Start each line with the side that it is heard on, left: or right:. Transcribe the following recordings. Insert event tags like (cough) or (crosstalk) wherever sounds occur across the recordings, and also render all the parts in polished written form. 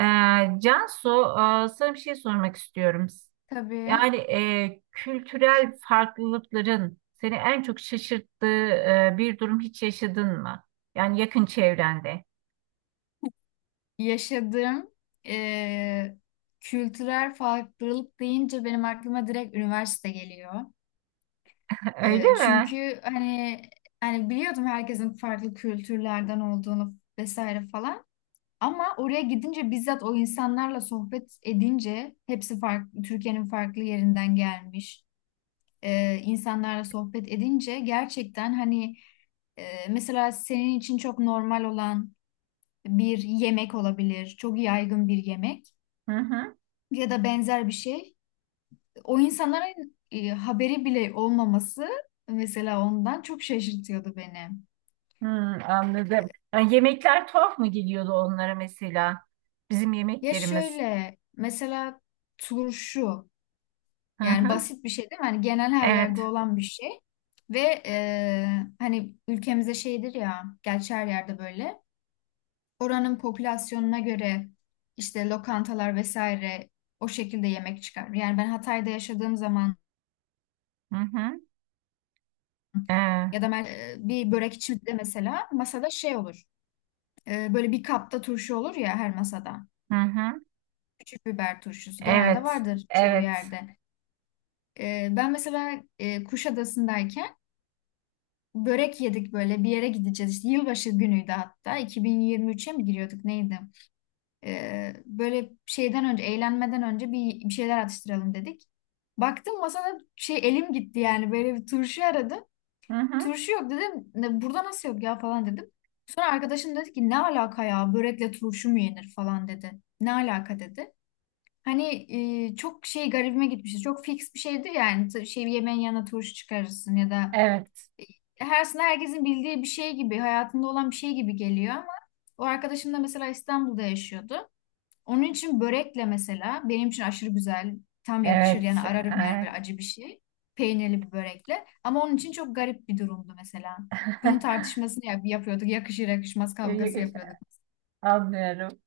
right: Ee, Cansu, sana bir şey sormak istiyorum.
left: Tabii,
right: Yani kültürel farklılıkların seni en çok şaşırttığı bir durum hiç yaşadın mı? Yani yakın çevrende.
left: yaşadığım eee, kültürel farklılık deyince benim aklıma direkt üniversite geliyor.
right: (laughs) Öyle mi?
left: Çünkü hani biliyordum herkesin farklı kültürlerden olduğunu vesaire falan. Ama oraya gidince bizzat o insanlarla sohbet edince hepsi farklı, Türkiye'nin farklı yerinden gelmiş insanlarla sohbet edince gerçekten hani mesela senin için çok normal olan bir yemek olabilir, çok yaygın bir yemek
right: Hı hı.
left: ya da benzer bir şey. O insanların haberi bile olmaması, mesela ondan çok şaşırtıyordu beni.
right: Hmm, anladım. Yani yemekler tuhaf mı geliyordu onlara mesela? Bizim
left: Ya
right: yemeklerimiz.
left: şöyle mesela turşu,
right: Hı
left: yani
right: hı.
left: basit bir şey değil mi? Hani genel her yerde
right: Evet.
left: olan bir şey ve hani ülkemizde şeydir ya, gerçi her yerde böyle oranın popülasyonuna göre işte lokantalar vesaire o şekilde yemek çıkar. Yani ben Hatay'da yaşadığım zaman
right: Hı hı. Ee,
left: Ya da mer- bir börekçi de mesela masada şey olur. Böyle bir kapta turşu olur ya her masada.
right: hı hı.
left: Küçük biber turşusu genelde
right: Evet.
left: vardır çoğu
right: Evet.
left: yerde. Ben mesela Kuşadası'ndayken börek yedik, böyle bir yere gideceğiz. İşte yılbaşı günüydü, hatta 2023'e mi giriyorduk neydi? Böyle şeyden önce, eğlenmeden önce bir şeyler atıştıralım dedik. Baktım masada şey, elim gitti yani, böyle bir turşu aradım.
right: Hı hı.
left: Turşu yok dedim. Ne, burada nasıl yok ya falan dedim. Sonra arkadaşım dedi ki ne alaka ya, börekle turşu mu yenir falan dedi. Ne alaka dedi. Hani çok şey, garibime gitmişti. Çok fix bir şeydi yani. Şey, yemeğin yanına turşu çıkarırsın ya da
right: Evet.
left: her, aslında herkesin bildiği bir şey gibi, hayatında olan bir şey gibi geliyor ama o arkadaşım da mesela İstanbul'da yaşıyordu. Onun için börekle, mesela benim için aşırı güzel, tam yakışır
right: Evet.
left: yani, ararım yani, böyle acı bir şey. Peynirli bir börekle. Ama onun için çok garip bir durumdu mesela. Bunun tartışmasını yapıyorduk. Yakışır yakışmaz kavgası
right: Evet. (laughs)
left: yapıyorduk.
right: (laughs) Anlıyorum.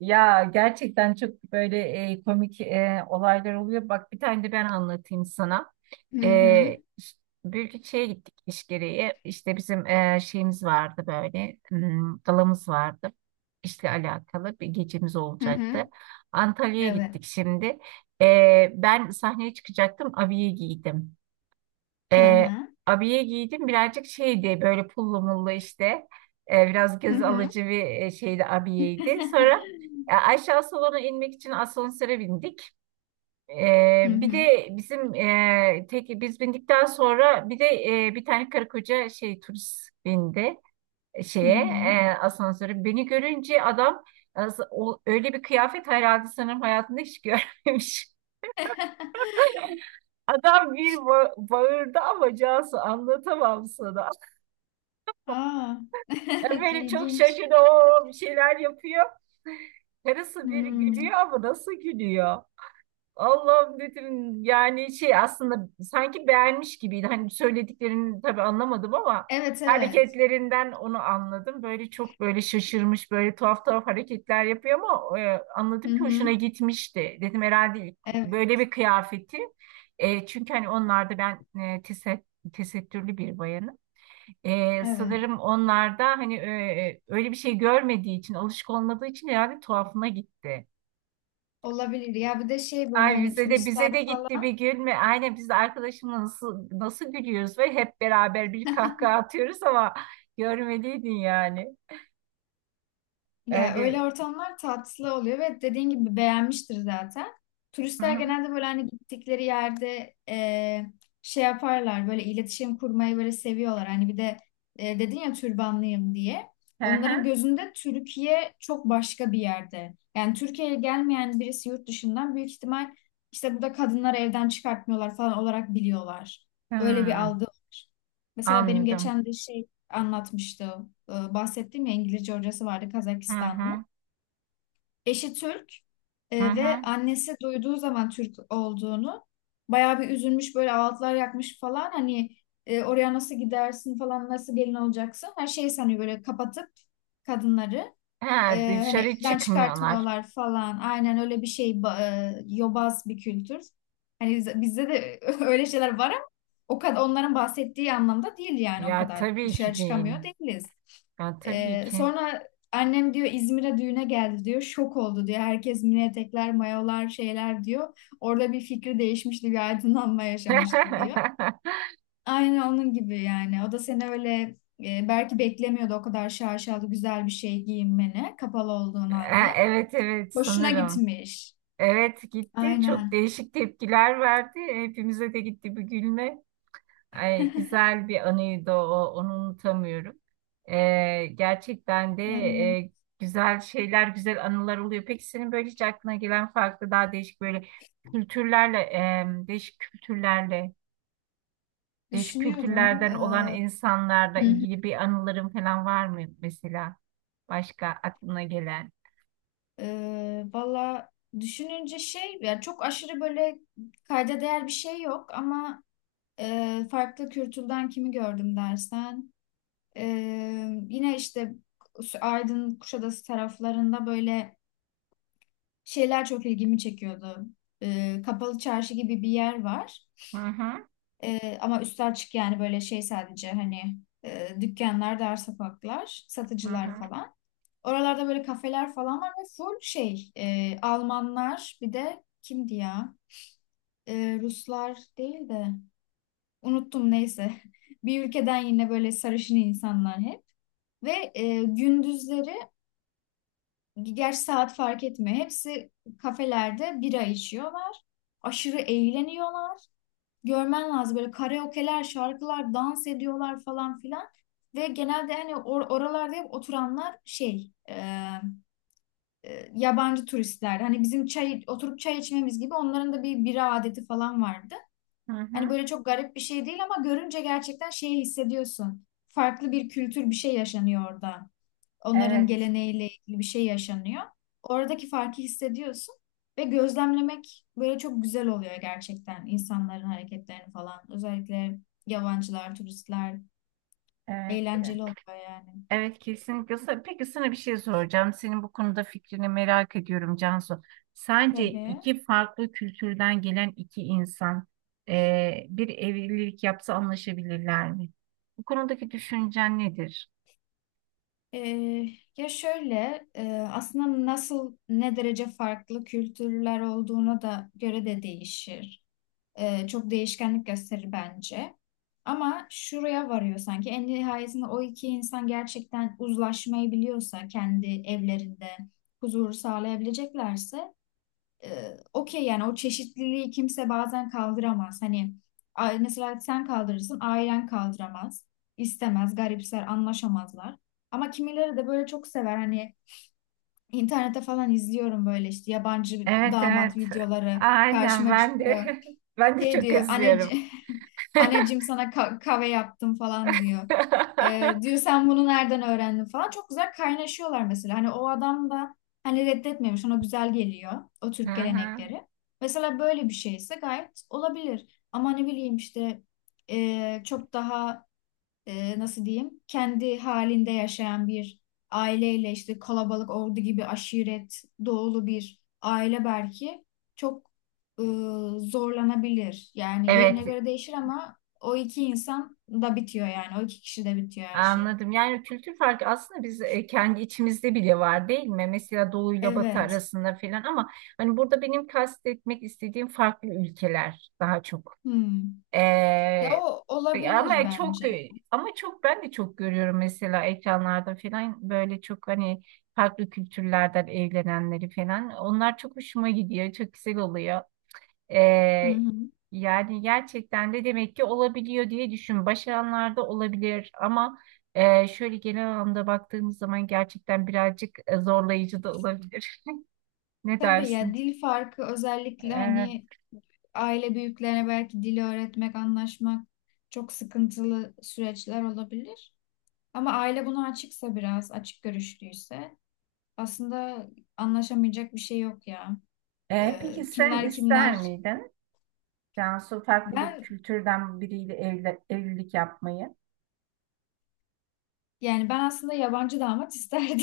right: Ya gerçekten çok böyle komik olaylar oluyor. Bak bir tane de ben anlatayım sana.
left: Hı
right: E,
left: hı.
right: ş- Bir şeye gittik iş gereği. İşte bizim şeyimiz vardı böyle. Galamız vardı. İşle alakalı bir gecemiz
left: Hı hı.
right: olacaktı. Antalya'ya
left: Evet.
right: gittik şimdi. Ben sahneye çıkacaktım. Abiye giydim.
left: Hı
right: E,
left: hı.
right: abiye giydim birazcık şeydi böyle pullu mullu işte. Biraz
left: Hı
right: göz
left: hı.
right: alıcı bir şeydi, abiyeydi. Sonra
left: (laughs)
right: aşağı salona inmek için asansöre bindik.
left: Hı
right: Bir
left: hı.
right: de bizim tek biz bindikten sonra bir de bir tane karı koca şey turist bindi e,
left: Hı
right: şeye
left: hı.
right: asansöre. Beni görünce adam öyle bir kıyafet herhalde sanırım hayatında hiç görmemiş. (laughs)
left: (laughs)
right: Adam bir bağırdı ama Cansu, anlatamam sana.
left: Aa. (laughs)
right: Böyle çok
left: İlginç.
right: şaşırdı. O bir şeyler yapıyor. Karısı bir
left: Hmm.
right: gülüyor ama nasıl gülüyor? Allah'ım dedim yani, şey, aslında sanki beğenmiş gibiydi. Hani söylediklerini tabii anlamadım ama
left: Evet, evet.
right: hareketlerinden onu anladım. Böyle çok böyle şaşırmış, böyle tuhaf tuhaf hareketler yapıyor ama
left: Hı
right: anladım ki hoşuna
left: hı.
right: gitmişti. Dedim herhalde ilk
left: Evet,
right: böyle bir kıyafeti. Çünkü hani onlarda ben tesettürlü bir bayanım.
left: evet.
right: Sanırım onlarda hani öyle bir şey görmediği için, alışık olmadığı için herhalde tuhafına gitti.
left: Olabilir. Ya bir de şey, böyle
right: Ay,
left: hani
right: bize de
left: turistler
right: gitti bir
left: falan.
right: gülme. Aynen, biz de arkadaşımla nasıl nasıl gülüyoruz ve hep beraber bir kahkaha atıyoruz ama (laughs) görmeliydin yani.
left: Ya öyle
right: Öyle.
left: ortamlar tatlı oluyor ve dediğin gibi beğenmiştir zaten.
right: Hı
left: Turistler
right: hı.
left: genelde böyle hani gittikleri yerde şey yaparlar, böyle iletişim kurmayı böyle seviyorlar. Hani bir de dedin ya türbanlıyım diye.
right: Hı
left: Onların
right: hı.
left: gözünde Türkiye çok başka bir yerde. Yani Türkiye'ye gelmeyen birisi yurt dışından büyük ihtimal işte burada kadınları evden çıkartmıyorlar falan olarak biliyorlar. Öyle bir
right: Hmm,
left: algı var. Mesela benim
right: anladım.
left: geçen de şey anlatmıştı. Bahsettiğim ya İngilizce hocası vardı,
right: Hı hı.
left: Kazakistanlı. Eşi Türk
right: Hı
left: ve
right: hı.
left: annesi duyduğu zaman Türk olduğunu bayağı bir üzülmüş, böyle ağıtlar yakmış falan, hani oraya nasıl gidersin falan, nasıl gelin olacaksın, her şeyi sanıyor böyle kapatıp kadınları.
right: Ha,
left: Hani
right: dışarı
left: elden
right: çıkmıyorlar.
left: çıkartmıyorlar falan. Aynen öyle bir şey. Yobaz bir kültür. Hani bizde de (laughs) öyle şeyler var ama o kadar onların bahsettiği anlamda değil, yani o
right: Ya
left: kadar
right: tabii
left: dışarı
right: ki değil.
left: çıkamıyor değiliz.
right: Ya tabii ki.
left: Sonra annem diyor İzmir'e düğüne geldi diyor. Şok oldu diyor. Herkes mini etekler, mayolar, şeyler diyor. Orada bir fikri değişmişti, bir aydınlanma yaşamıştı diyor.
right: (laughs)
left: Aynen onun gibi yani. O da seni öyle belki beklemiyordu, o kadar şaşalı güzel bir şey giyinmeni kapalı olduğun
right: Ha,
left: halde.
right: evet evet,
left: Boşuna
right: sanırım.
left: gitmiş.
right: Evet, gitti. Çok
left: Aynen.
right: değişik tepkiler verdi. Hepimize de gitti bir gülme. Ay, güzel bir anıydı o. Onu unutamıyorum. Gerçekten de
left: Evet.
right: güzel şeyler, güzel anılar oluyor. Peki senin böyle hiç aklına gelen farklı, daha değişik böyle kültürlerle, değişik
left: Düşünüyorum.
right: kültürlerden
left: Ee.
right: olan insanlarla
left: Hı hı.
right: ilgili bir anıların falan var mı mesela? Başka aklına gelen?
left: Valla düşününce şey, yani çok aşırı böyle kayda değer bir şey yok ama farklı kültürden kimi gördüm dersen, e, yine işte Aydın Kuşadası taraflarında böyle şeyler çok ilgimi çekiyordu. Kapalı çarşı gibi bir yer var.
right: Hı hı,
left: Ama üstü açık yani, böyle şey sadece hani dükkanlar, dar sokaklar,
right: hı
left: satıcılar
right: hı,
left: falan. Oralarda böyle kafeler falan var ve full şey, Almanlar bir de kimdi ya? Ruslar değil de, unuttum neyse. (laughs) Bir ülkeden yine böyle sarışın insanlar hep. Ve gündüzleri, gerçi saat fark etmiyor, hepsi kafelerde bira içiyorlar. Aşırı eğleniyorlar. Görmen lazım böyle karaoke'ler, şarkılar, dans ediyorlar falan filan. Ve genelde hani oralarda hep oturanlar şey, yabancı turistler. Hani bizim çay oturup çay içmemiz gibi onların da bir bira adeti falan vardı.
right: hı
left: Hani
right: hı.
left: böyle çok garip bir şey değil ama görünce gerçekten şeyi hissediyorsun. Farklı bir kültür, bir şey yaşanıyor orada. Onların
right: Evet,
left: geleneğiyle ilgili bir şey yaşanıyor. Oradaki farkı hissediyorsun ve gözlemlemek böyle çok güzel oluyor gerçekten, insanların hareketlerini falan. Özellikle yabancılar, turistler,
right: evet.
left: eğlenceli oluyor yani.
right: Evet, kesinlikle. Peki sana bir şey soracağım. Senin bu konuda fikrini merak ediyorum Cansu. Sence
left: Tabii.
right: iki farklı kültürden gelen iki insan bir evlilik yapsa anlaşabilirler mi? Bu konudaki düşüncen nedir?
left: Ee, Ya şöyle, aslında nasıl, ne derece farklı kültürler olduğuna da göre de değişir. Çok değişkenlik gösterir bence. Ama şuraya varıyor sanki. En nihayetinde o iki insan gerçekten uzlaşmayı biliyorsa kendi evlerinde huzuru sağlayabileceklerse e, okey yani, o çeşitliliği kimse bazen kaldıramaz. Hani mesela sen kaldırırsın, ailen kaldıramaz, istemez, garipser, anlaşamazlar. Ama kimileri de böyle çok sever, hani internette falan izliyorum, böyle işte yabancı
right: Evet evet.
left: damat videoları
right: Aynen,
left: karşıma
right: ben de
left: çıkıyor.
right: (laughs) ben de
left: Şey
right: çok
left: diyor,
right: özlüyorum.
left: anneciğim, (laughs)
right: (laughs)
left: anneciğim sana kahve yaptım falan diyor. Diyor sen bunu nereden öğrendin falan. Çok güzel kaynaşıyorlar mesela. Hani o adam da hani reddetmemiş, ona güzel geliyor o
right: Hı
left: Türk
right: hı.
left: gelenekleri. Mesela böyle bir şeyse gayet olabilir. Ama ne bileyim işte çok daha nasıl diyeyim, kendi halinde yaşayan bir aileyle işte kalabalık, ordu gibi aşiret doğulu bir aile belki çok e, zorlanabilir. Yani yerine
right: Evet,
left: göre değişir ama o iki insan da bitiyor yani, o iki kişi de bitiyor her şey.
right: anladım. Yani kültür farkı aslında biz kendi içimizde bile var değil mi? Mesela Doğu ile Batı
left: Evet.
right: arasında falan ama hani burada benim kastetmek istediğim farklı ülkeler daha çok.
left: Hmm.
right: Ee,
left: Ya o olabilir bence.
right: ama çok ben de çok görüyorum mesela ekranlarda falan böyle çok hani farklı kültürlerden evlenenleri falan. Onlar çok hoşuma gidiyor. Çok güzel oluyor.
left: Hı
right: Ee,
left: hı.
right: yani gerçekten de demek ki olabiliyor diye düşün. Başaranlarda olabilir ama şöyle genel anlamda baktığımız zaman gerçekten birazcık zorlayıcı da olabilir. (laughs) Ne
left: Tabii ya,
right: dersin?
left: dil farkı özellikle
right: Evet.
left: hani aile büyüklerine belki dili öğretmek, anlaşmak çok sıkıntılı süreçler olabilir. Ama aile buna açıksa biraz, açık görüşlüyse aslında anlaşamayacak bir şey yok ya.
right: Peki sen
left: Kimler
right: ister
left: kimler.
right: miydin Cansu farklı bir
left: Ben
right: kültürden biriyle evli, evlilik yapmayı?
left: Yani ben aslında yabancı damat isterdim.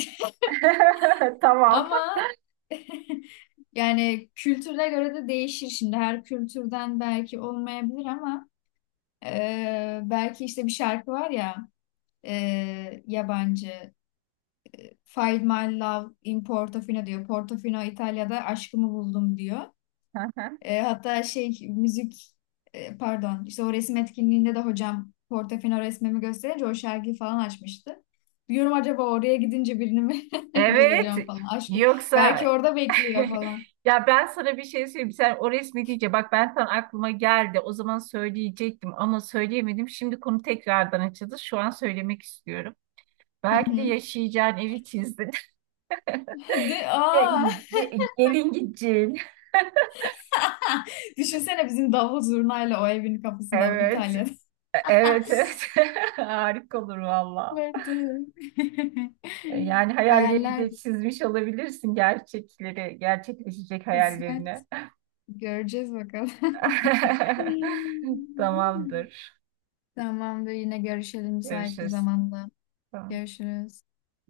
right: (laughs)
left: (laughs)
right: Tamam.
left: Ama (laughs) yani kültüre göre de değişir şimdi. Her kültürden belki olmayabilir ama belki işte bir şarkı var ya, yabancı. Find my love in Portofino diyor. Portofino İtalya'da aşkımı buldum diyor.
right: (laughs)
left: Hatta şey müzik, pardon işte o resim etkinliğinde de hocam Portofino resmimi gösterince o şarkıyı falan açmıştı. Diyorum acaba oraya gidince birini mi (laughs)
right: Evet.
left: bulacağım falan, aşkım.
right: Yoksa…
left: Belki orada bekliyor
right: (laughs)
left: falan.
right: Ya ben sana bir şey söyleyeyim. Sen o resmi deyince bak, ben tam aklıma geldi. O zaman söyleyecektim ama söyleyemedim. Şimdi konu tekrardan açıldı. Şu an söylemek istiyorum.
left: Hı
right: Belki de
left: hı.
right: yaşayacağın evi çizdin.
left: (laughs) De,
right: (laughs)
left: aa,
right: Gelin gideceğin.
left: (laughs) düşünsene bizim davul zurnayla o evin kapısında
right: Evet.
left: İtalya'da. (laughs)
right: Evet, evet. (laughs) Harika olur valla.
left: Vardı. (laughs)
right: Yani hayallerini de
left: Hayaller bir
right: çizmiş olabilirsin, gerçekleri, gerçekleşecek
left: kısmet.
right: hayallerini.
left: Göreceğiz bakalım.
right: (laughs)
left: (laughs)
right: Tamamdır.
left: Tamamdır, yine görüşelim müsait bir
right: Görüşürüz.
left: zamanda.
right: Tamam.
left: Görüşürüz.